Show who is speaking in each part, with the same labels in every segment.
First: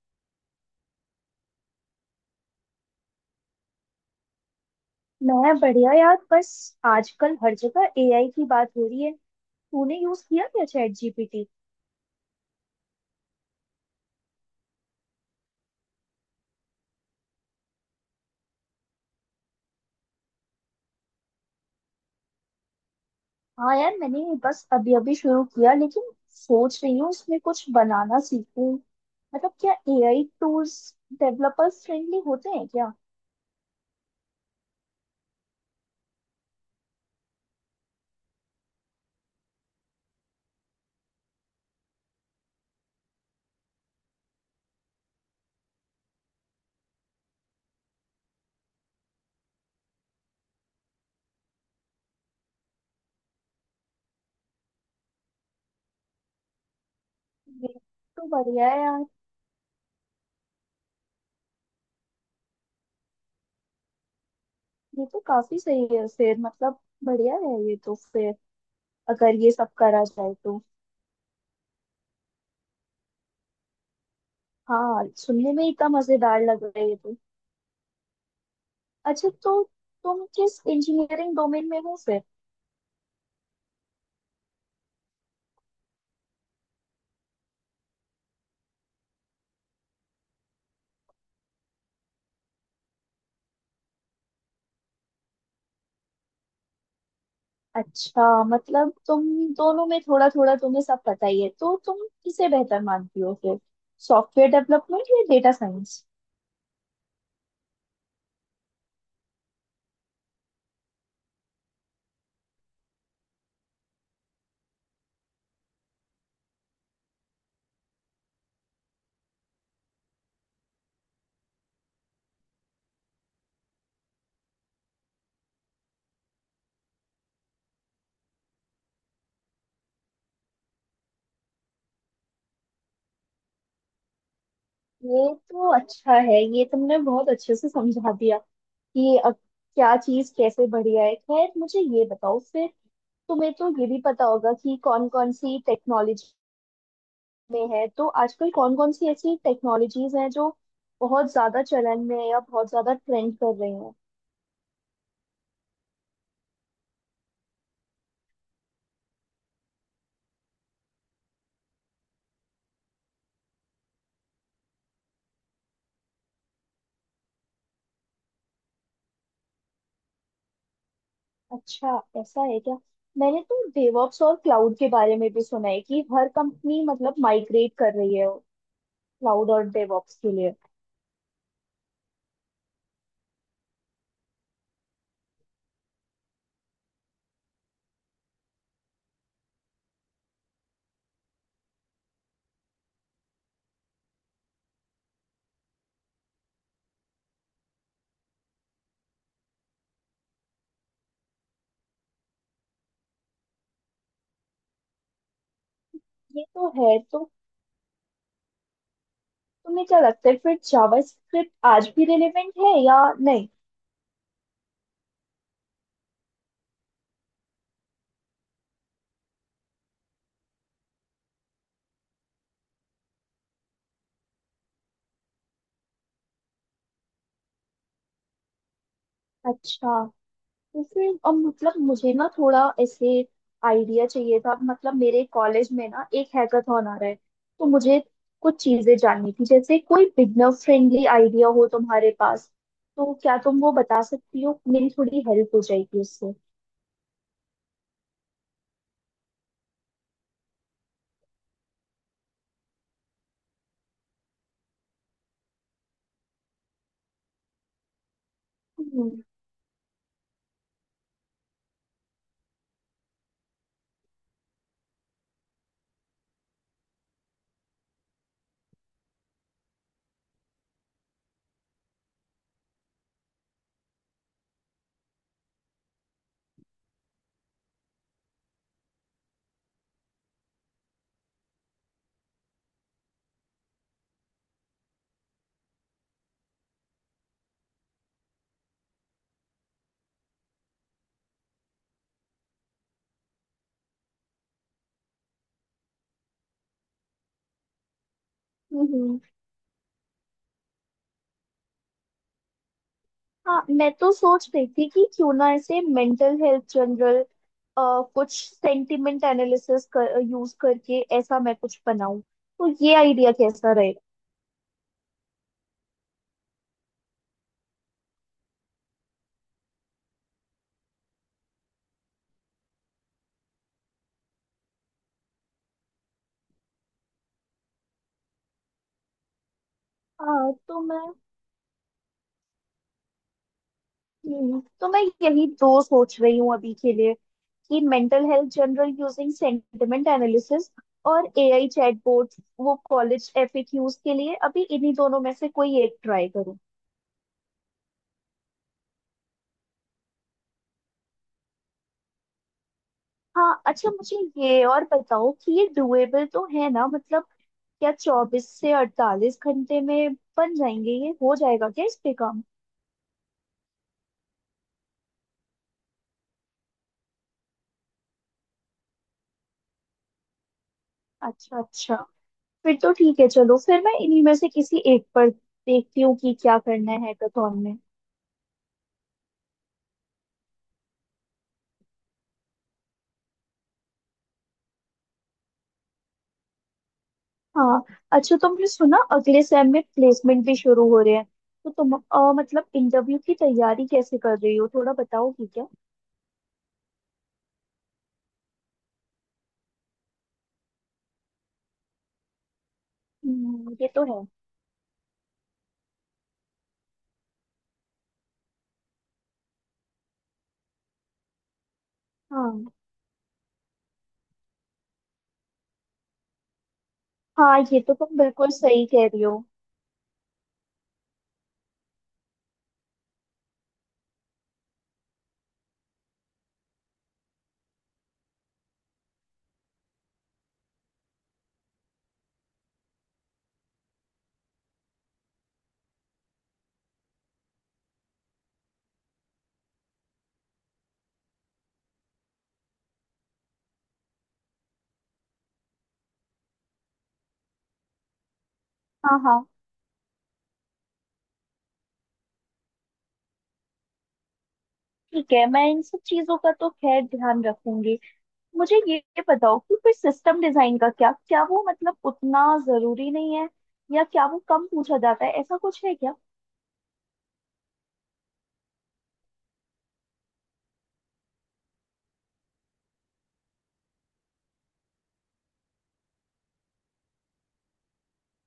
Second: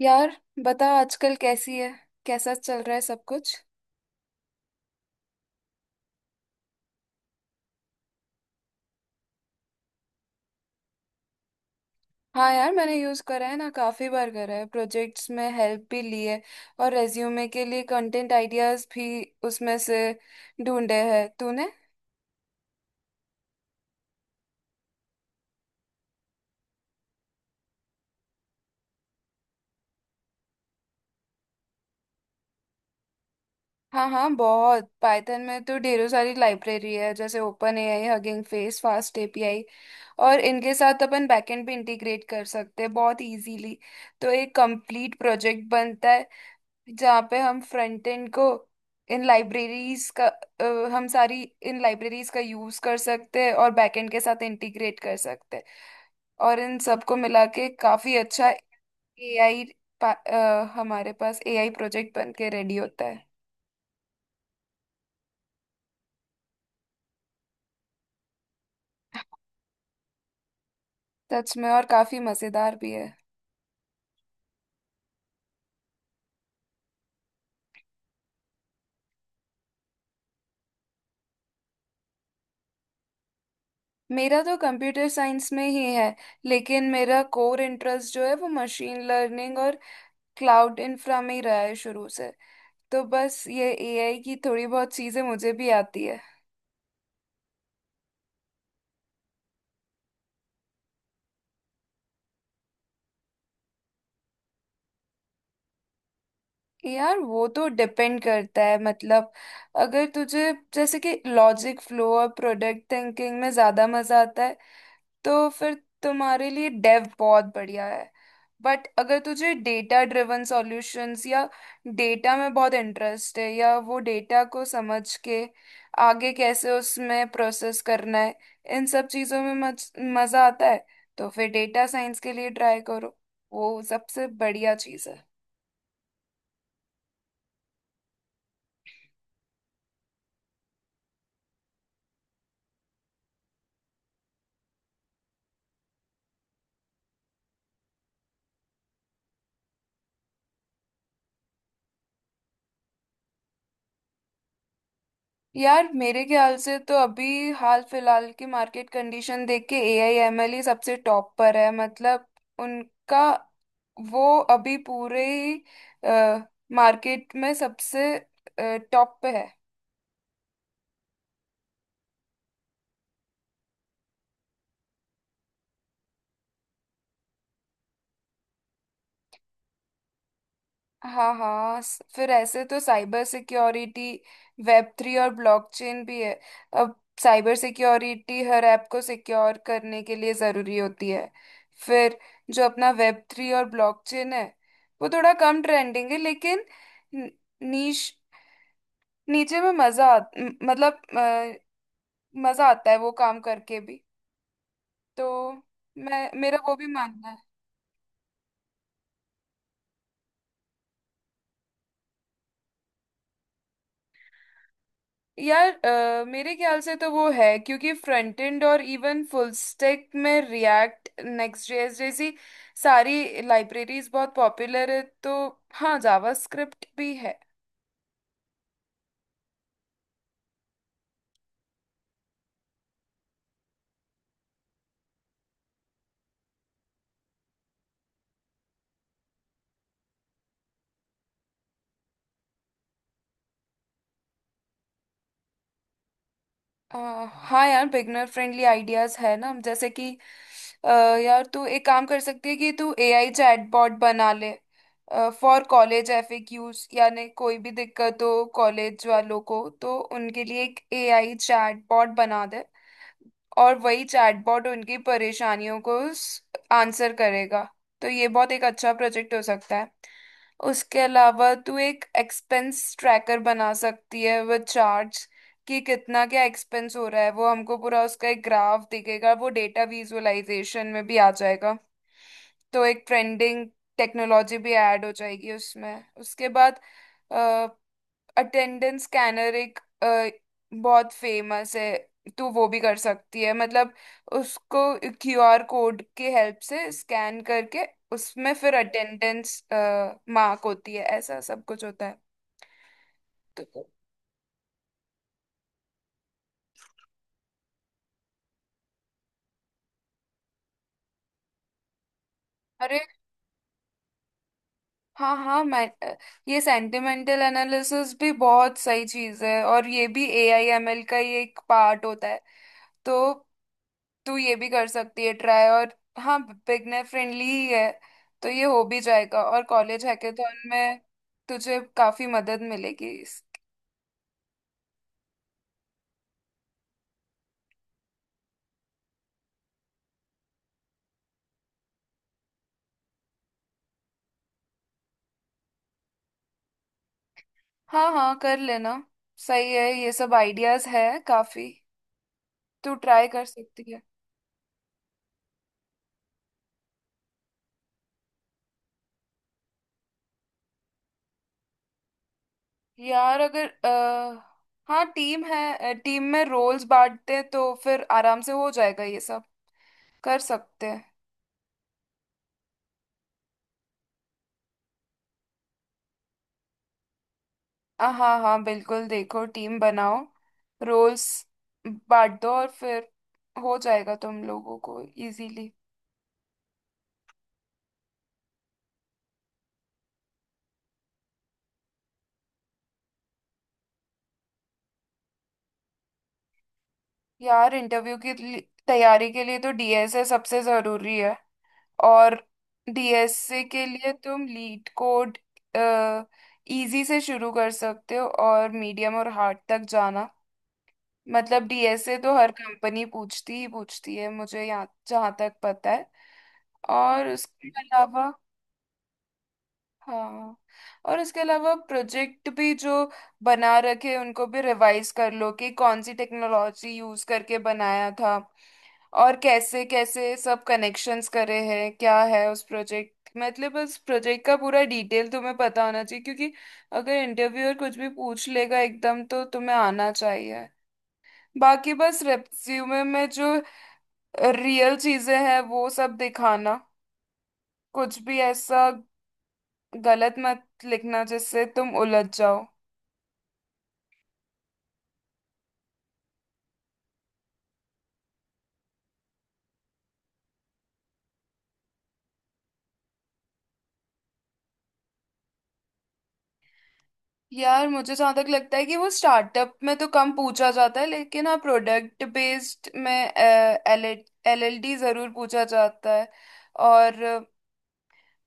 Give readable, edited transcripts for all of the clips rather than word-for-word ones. Speaker 1: यार, बता आजकल कैसी है। कैसा चल रहा है सब कुछ।
Speaker 2: मैं बढ़िया यार। बस आजकल हर जगह एआई की बात हो रही है। तूने यूज किया क्या चैट जीपीटी?
Speaker 1: हाँ यार, मैंने यूज़ करा है ना, काफ़ी बार करा है, प्रोजेक्ट्स में हेल्प भी ली है और रेज्यूमे के लिए कंटेंट आइडियाज़ भी उसमें से ढूंढे हैं तूने।
Speaker 2: हाँ यार, मैंने बस अभी अभी शुरू किया, लेकिन सोच रही हूँ इसमें कुछ बनाना सीखूं। मतलब क्या एआई टूल्स डेवलपर्स फ्रेंडली होते हैं क्या?
Speaker 1: हाँ हाँ, बहुत। पाइथन में तो ढेरों सारी लाइब्रेरी है, जैसे open AI, hugging face, fast API. और इनके साथ अपन बैकएंड भी इंटीग्रेट कर सकते हैं बहुत इजीली। तो एक कंप्लीट प्रोजेक्ट बनता है जहाँ पे हम फ्रंट एंड को इन लाइब्रेरीज का अ, हम सारी इन लाइब्रेरीज का यूज कर सकते हैं और बैक एंड के साथ इंटीग्रेट कर सकते हैं। और इन सबको मिला के
Speaker 2: ये
Speaker 1: काफी
Speaker 2: तो
Speaker 1: अच्छा
Speaker 2: बढ़िया है यार।
Speaker 1: एआई, हमारे पास एआई प्रोजेक्ट बन के रेडी होता है।
Speaker 2: ये तो काफी सही है फिर, मतलब बढ़िया है ये तो। फिर अगर ये सब करा जाए तो।
Speaker 1: सच में, और काफी मजेदार भी है।
Speaker 2: हाँ, सुनने में इतना मजेदार लग रहा है ये तो। अच्छा, तो तुम किस इंजीनियरिंग डोमेन में हो फिर?
Speaker 1: मेरा तो कंप्यूटर साइंस में ही है, लेकिन मेरा कोर इंटरेस्ट जो है वो मशीन लर्निंग और क्लाउड इंफ्रा में ही रहा है शुरू से। तो बस ये एआई की थोड़ी बहुत चीजें मुझे भी आती है।
Speaker 2: अच्छा, मतलब तुम दोनों में थोड़ा थोड़ा तुम्हें सब पता ही है, तो तुम किसे बेहतर मानती हो फिर, सॉफ्टवेयर डेवलपमेंट या डेटा साइंस?
Speaker 1: यार वो तो डिपेंड करता है, मतलब अगर तुझे जैसे कि लॉजिक फ्लो और प्रोडक्ट थिंकिंग में ज्यादा मजा आता है तो फिर तुम्हारे लिए डेव बहुत बढ़िया है। बट अगर तुझे डेटा ड्रिवन सॉल्यूशंस या डेटा में बहुत इंटरेस्ट है, या वो डेटा को समझ के आगे कैसे उसमें प्रोसेस करना है, इन सब चीजों में मजा आता है, तो फिर डेटा साइंस के लिए ट्राई करो। वो सबसे बढ़िया चीज़ है।
Speaker 2: ये तो अच्छा है, ये तुमने बहुत अच्छे से समझा दिया कि अब क्या चीज कैसे बढ़िया है। खैर मुझे ये बताओ फिर, तुम्हें तो ये भी पता होगा कि कौन कौन सी टेक्नोलॉजी में है, तो आजकल कौन कौन सी ऐसी टेक्नोलॉजीज हैं जो बहुत ज्यादा चलन में है या बहुत ज्यादा ट्रेंड कर रही हैं?
Speaker 1: यार मेरे ख्याल से तो अभी हाल फिलहाल की मार्केट कंडीशन देख के AI ML ही सबसे टॉप पर है। मतलब उनका वो अभी पूरे ही मार्केट में सबसे टॉप पे है।
Speaker 2: अच्छा, ऐसा है क्या? मैंने तो डेवऑप्स और क्लाउड के बारे में भी सुना है कि हर कंपनी मतलब माइग्रेट कर रही है क्लाउड और डेवऑप्स के लिए।
Speaker 1: हाँ हाँ, फिर ऐसे तो साइबर सिक्योरिटी, वेब थ्री और ब्लॉकचेन भी है। अब साइबर सिक्योरिटी हर ऐप को सिक्योर करने के लिए ज़रूरी होती है। फिर जो अपना वेब थ्री और ब्लॉकचेन है वो थोड़ा कम ट्रेंडिंग है, लेकिन न- नीश नीचे में मतलब मज़ा आता है वो काम करके भी। तो मैं,
Speaker 2: ये
Speaker 1: मेरा
Speaker 2: तो
Speaker 1: वो भी
Speaker 2: है।
Speaker 1: मानना
Speaker 2: तो
Speaker 1: है।
Speaker 2: तुम्हें क्या लगता है फिर, जावास्क्रिप्ट आज भी रिलेवेंट है या नहीं?
Speaker 1: यार मेरे ख्याल से तो वो है क्योंकि फ्रंट एंड और इवन फुल स्टैक में रिएक्ट, नेक्स्ट जेएस जैसी सारी लाइब्रेरीज बहुत पॉपुलर है। तो हाँ, जावास्क्रिप्ट भी है।
Speaker 2: अच्छा, जैसे अब मतलब मुझे ना थोड़ा ऐसे आइडिया चाहिए था। मतलब मेरे कॉलेज में ना एक हैकाथॉन आ रहा है, तो मुझे कुछ चीजें जाननी थी, जैसे कोई बिगनर फ्रेंडली आइडिया हो तुम्हारे पास तो क्या तुम वो बता सकती हो? मेरी थोड़ी हेल्प हो जाएगी उससे।
Speaker 1: अ, हाँ यार, बिगनर फ्रेंडली आइडियाज है ना। जैसे कि अ, यार तू एक काम कर सकती है कि तू एआई चैटबॉट बना ले फॉर कॉलेज एफएक्यूज, यानी कोई भी दिक्कत हो कॉलेज
Speaker 2: हम्म।
Speaker 1: वालों को तो उनके लिए एक एआई चैटबॉट बना दे। और वही चैटबॉट उनकी परेशानियों को आंसर करेगा। तो ये बहुत एक अच्छा प्रोजेक्ट हो सकता है। उसके अलावा तू एक एक्सपेंस ट्रैकर बना सकती है विद चार्ट्स, कि कितना क्या एक्सपेंस हो रहा है, वो हमको पूरा उसका एक ग्राफ दिखेगा, वो डेटा विजुअलाइजेशन में भी आ जाएगा। तो एक ट्रेंडिंग टेक्नोलॉजी भी ऐड हो जाएगी उसमें। उसके बाद अटेंडेंस स्कैनर एक बहुत फेमस है, तो वो भी कर सकती है। मतलब उसको क्यूआर कोड के हेल्प से स्कैन करके उसमें फिर
Speaker 2: हम्म।
Speaker 1: अटेंडेंस मार्क होती है, ऐसा सब कुछ होता है
Speaker 2: हाँ
Speaker 1: तो।
Speaker 2: मैं तो सोच रही थी कि क्यों ना ऐसे मेंटल हेल्थ जनरल कुछ सेंटिमेंट एनालिसिस कर यूज करके ऐसा मैं कुछ बनाऊं, तो ये
Speaker 1: अरे
Speaker 2: आइडिया कैसा रहेगा?
Speaker 1: हाँ हाँ, मैं ये सेंटिमेंटल एनालिसिस भी बहुत सही चीज है, और ये भी AI ML का ही एक पार्ट होता है। तो तू ये भी कर सकती है ट्राई। और हाँ, बिगनर फ्रेंडली ही है तो ये हो भी जाएगा, और कॉलेज
Speaker 2: हाँ
Speaker 1: हैकेथॉन
Speaker 2: तो
Speaker 1: में
Speaker 2: मैं,
Speaker 1: तुझे काफी मदद मिलेगी
Speaker 2: तो मैं यही दो सोच रही हूँ अभी के लिए, कि mental health journal using sentiment analysis और एआई चैटबॉट वो कॉलेज एफएक्यूज के लिए। अभी इन्हीं दोनों में से कोई एक ट्राई करूँ?
Speaker 1: हाँ हाँ, कर लेना। सही है, ये सब आइडियाज है काफी, तू ट्राई कर
Speaker 2: हाँ।
Speaker 1: सकती
Speaker 2: अच्छा
Speaker 1: है।
Speaker 2: मुझे ये और बताओ कि ये डुएबल तो है ना? मतलब क्या 24 से 48 घंटे में बन जाएंगे, ये हो जाएगा क्या इस पे काम?
Speaker 1: यार अगर हाँ, टीम है, टीम में रोल्स बांटते हैं तो फिर आराम से हो जाएगा ये सब, कर सकते हैं।
Speaker 2: अच्छा अच्छा, फिर तो ठीक है। चलो फिर मैं इन्हीं में से किसी एक पर देखती हूँ कि क्या करना है हैकाथॉन में।
Speaker 1: हाँ हाँ बिल्कुल, देखो टीम बनाओ, रोल्स बांट दो और फिर हो जाएगा तुम लोगों को इजीली।
Speaker 2: हाँ। अच्छा, तुमने सुना अगले सेम में प्लेसमेंट भी शुरू हो रहे हैं? तो तुम मतलब इंटरव्यू की तैयारी कैसे कर रही हो थोड़ा बताओगी क्या?
Speaker 1: यार इंटरव्यू की तैयारी के लिए तो डीएसए सबसे जरूरी है। और डीएसए के
Speaker 2: ये तो
Speaker 1: लिए
Speaker 2: है।
Speaker 1: तुम लीड कोड इजी से शुरू कर सकते हो, और मीडियम और हार्ड तक जाना। मतलब डीएसए तो हर
Speaker 2: हाँ।
Speaker 1: कंपनी पूछती ही पूछती है, मुझे यहाँ जहाँ तक पता है। और
Speaker 2: हाँ,
Speaker 1: उसके
Speaker 2: ये तो तुम
Speaker 1: अलावा
Speaker 2: बिल्कुल सही कह रही हो।
Speaker 1: हाँ, और इसके अलावा प्रोजेक्ट भी जो बना रखे उनको भी रिवाइज कर लो, कि कौन सी टेक्नोलॉजी यूज करके बनाया था और कैसे कैसे सब कनेक्शंस करे हैं, क्या है उस प्रोजेक्ट, मतलब उस प्रोजेक्ट का पूरा डिटेल तुम्हें पता होना चाहिए। क्योंकि अगर इंटरव्यूअर कुछ भी पूछ लेगा एकदम तो तुम्हें आना चाहिए। बाकी बस रेज्यूमे में जो रियल चीजें हैं वो सब दिखाना। कुछ भी ऐसा
Speaker 2: हाँ हाँ।
Speaker 1: गलत मत लिखना जिससे तुम उलझ जाओ।
Speaker 2: ठीक है, मैं इन सब चीजों का तो खैर ध्यान रखूंगी। मुझे ये बताओ कि फिर सिस्टम डिजाइन का क्या, क्या वो मतलब उतना जरूरी नहीं है, या क्या वो कम पूछा जाता है, ऐसा कुछ है क्या?
Speaker 1: यार मुझे जहाँ तक लगता है कि वो स्टार्टअप में तो कम पूछा जाता है, लेकिन हाँ, प्रोडक्ट बेस्ड में LLLD जरूर पूछा जाता है। और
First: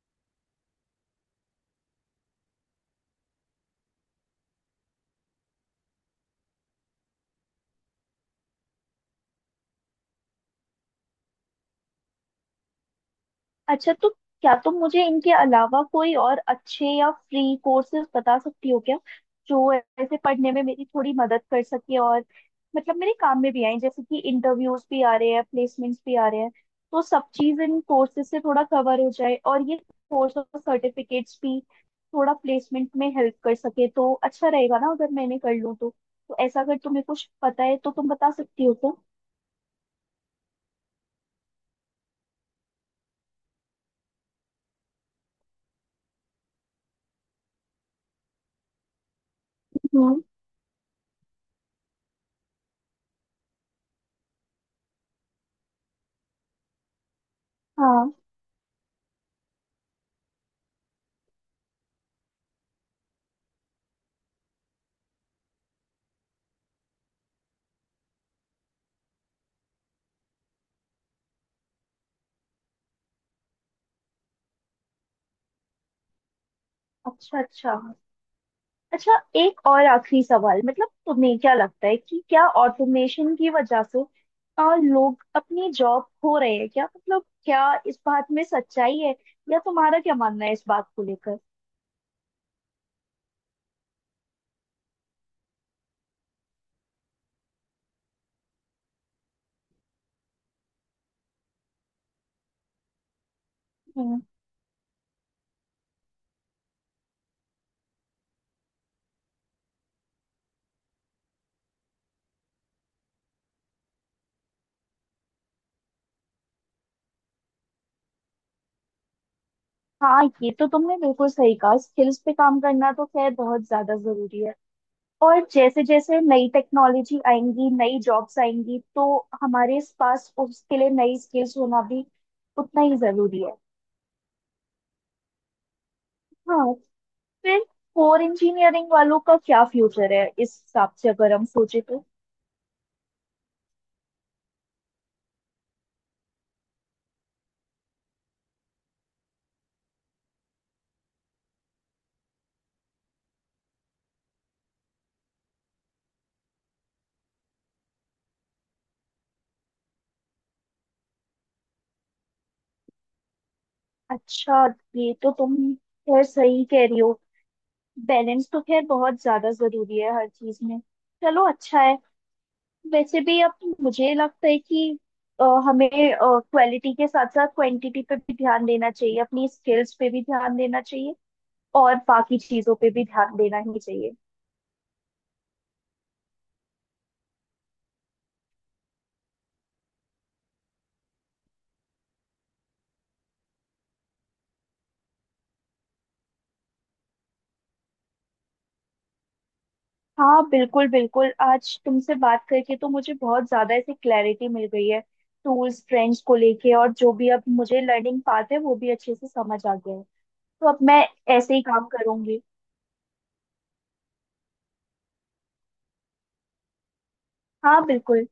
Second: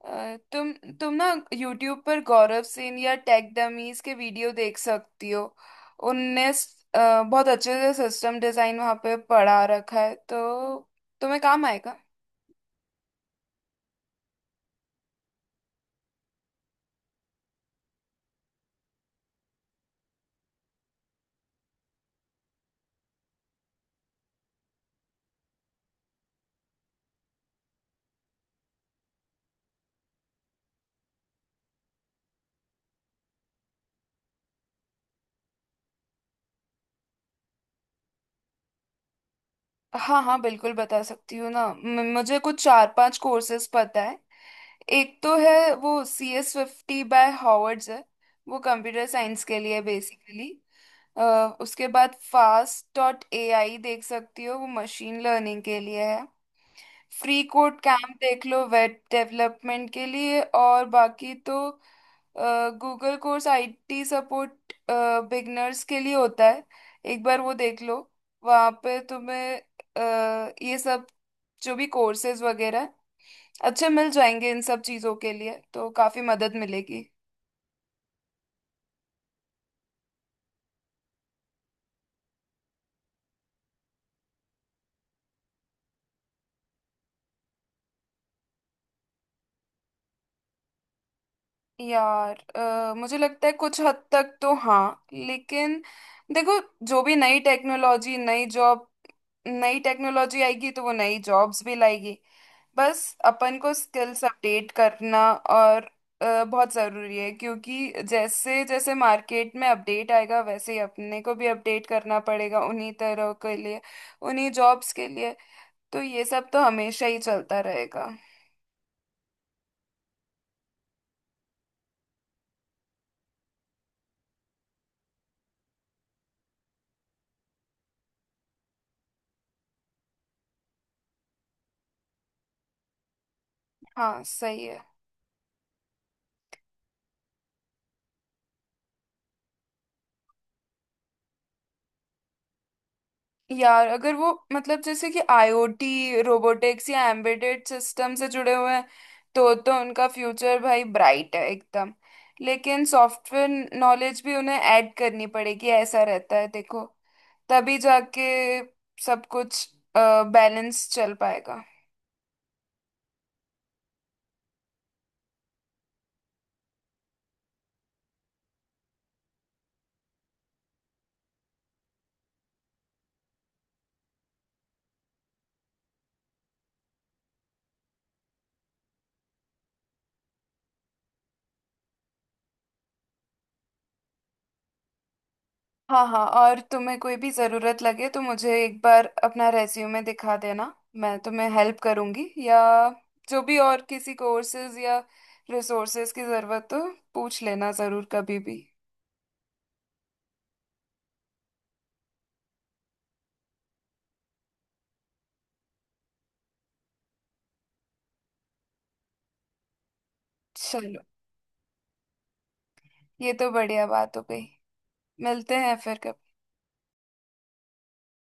Speaker 1: अ, तुम तुम ना यूट्यूब पर गौरव सेन या टेक डमीज के वीडियो देख सकती हो। उनने बहुत अच्छे से सिस्टम डिजाइन वहाँ पे पढ़ा रखा है, तो तुम्हें काम आएगा।
Speaker 2: अच्छा, तो क्या तुम मुझे इनके अलावा कोई और अच्छे या फ्री कोर्सेज बता सकती हो क्या, जो ऐसे पढ़ने में मेरी थोड़ी मदद कर सके, और मतलब मेरे काम में भी आए। जैसे कि इंटरव्यूज भी आ रहे हैं, प्लेसमेंट्स भी आ रहे हैं, तो सब चीज इन कोर्सेज से थोड़ा कवर हो जाए, और ये कोर्स और सर्टिफिकेट्स भी थोड़ा प्लेसमेंट में हेल्प कर सके, तो अच्छा रहेगा ना अगर मैंने कर लूँ तो। तो ऐसा अगर तुम्हें कुछ पता है तो तुम बता सकती हो तो।
Speaker 1: हाँ हाँ बिल्कुल, बता सकती हूँ ना। मुझे कुछ चार पांच कोर्सेज पता है। एक तो है वो CS50 बाय हॉवर्ड्स है, वो कंप्यूटर साइंस के लिए
Speaker 2: हम्म।
Speaker 1: बेसिकली। उसके बाद fast.ai देख सकती हो, वो मशीन लर्निंग के लिए है। फ्री कोड
Speaker 2: हाँ।
Speaker 1: कैंप देख लो वेब डेवलपमेंट के लिए। और बाकी तो Google course IT support beginners के लिए होता है, एक बार वो देख लो। वहाँ पे तुम्हें ये सब जो भी कोर्सेज वगैरह अच्छे मिल जाएंगे। इन सब चीजों के लिए तो काफी मदद मिलेगी।
Speaker 2: अच्छा अच्छा। अच्छा, एक और आखिरी सवाल, मतलब तुम्हें क्या लगता है कि क्या ऑटोमेशन की वजह से लोग अपनी जॉब खो रहे हैं क्या? मतलब क्या इस बात में सच्चाई है, या तुम्हारा क्या मानना है इस बात को लेकर?
Speaker 1: यार मुझे लगता है कुछ हद तक तो हाँ, लेकिन देखो जो भी नई टेक्नोलॉजी, नई जॉब, नई टेक्नोलॉजी आएगी तो वो नई जॉब्स भी लाएगी। बस अपन को
Speaker 2: हम्म,
Speaker 1: स्किल्स अपडेट करना और बहुत ज़रूरी है। क्योंकि जैसे जैसे मार्केट में अपडेट आएगा वैसे ही अपने को भी अपडेट करना पड़ेगा उन्हीं तरह के लिए, उन्हीं जॉब्स के लिए। तो ये सब तो हमेशा ही चलता रहेगा।
Speaker 2: हाँ, ये तो तुमने बिल्कुल सही कहा। स्किल्स पे काम करना तो खैर बहुत ज्यादा जरूरी है। और जैसे जैसे नई टेक्नोलॉजी आएंगी, नई जॉब्स आएंगी, तो हमारे पास उसके लिए नई स्किल्स होना भी उतना ही जरूरी है।
Speaker 1: हाँ सही है।
Speaker 2: हाँ। फिर कोर इंजीनियरिंग वालों का क्या फ्यूचर है इस हिसाब से, अगर हम सोचे तो?
Speaker 1: यार अगर वो, मतलब जैसे कि आईओटी, रोबोटिक्स या एम्बेडेड सिस्टम से जुड़े हुए हैं तो उनका फ्यूचर भाई ब्राइट है एकदम। लेकिन सॉफ्टवेयर नॉलेज भी उन्हें ऐड करनी पड़ेगी, ऐसा रहता है देखो। तभी जाके सब कुछ बैलेंस चल पाएगा।
Speaker 2: अच्छा, ये तो तुम खैर सही कह रही हो। बैलेंस तो खैर बहुत ज्यादा जरूरी है हर चीज में। चलो अच्छा है। वैसे भी अब मुझे लगता है कि हमें क्वालिटी के साथ साथ क्वांटिटी पे भी ध्यान देना चाहिए, अपनी स्किल्स पे भी ध्यान देना चाहिए, और बाकी चीजों पे भी ध्यान देना ही चाहिए।
Speaker 1: हाँ हाँ, और तुम्हें कोई भी ज़रूरत लगे तो मुझे एक बार अपना रेज्यूमे दिखा देना। मैं तुम्हें हेल्प करूँगी, या जो भी और किसी कोर्सेज या रिसोर्सेज की ज़रूरत हो पूछ लेना ज़रूर कभी भी।
Speaker 2: हाँ बिल्कुल बिल्कुल, आज तुमसे बात करके तो मुझे बहुत ज़्यादा ऐसी क्लैरिटी मिल गई है टूल्स ट्रेंड्स को लेके, और जो भी अब मुझे लर्निंग पाथ है वो भी अच्छे से समझ आ गया है। तो अब
Speaker 1: चलो,
Speaker 2: मैं ऐसे ही काम करूंगी।
Speaker 1: ये तो बढ़िया बात हो गई। मिलते हैं फिर कभी।
Speaker 2: हाँ बिल्कुल।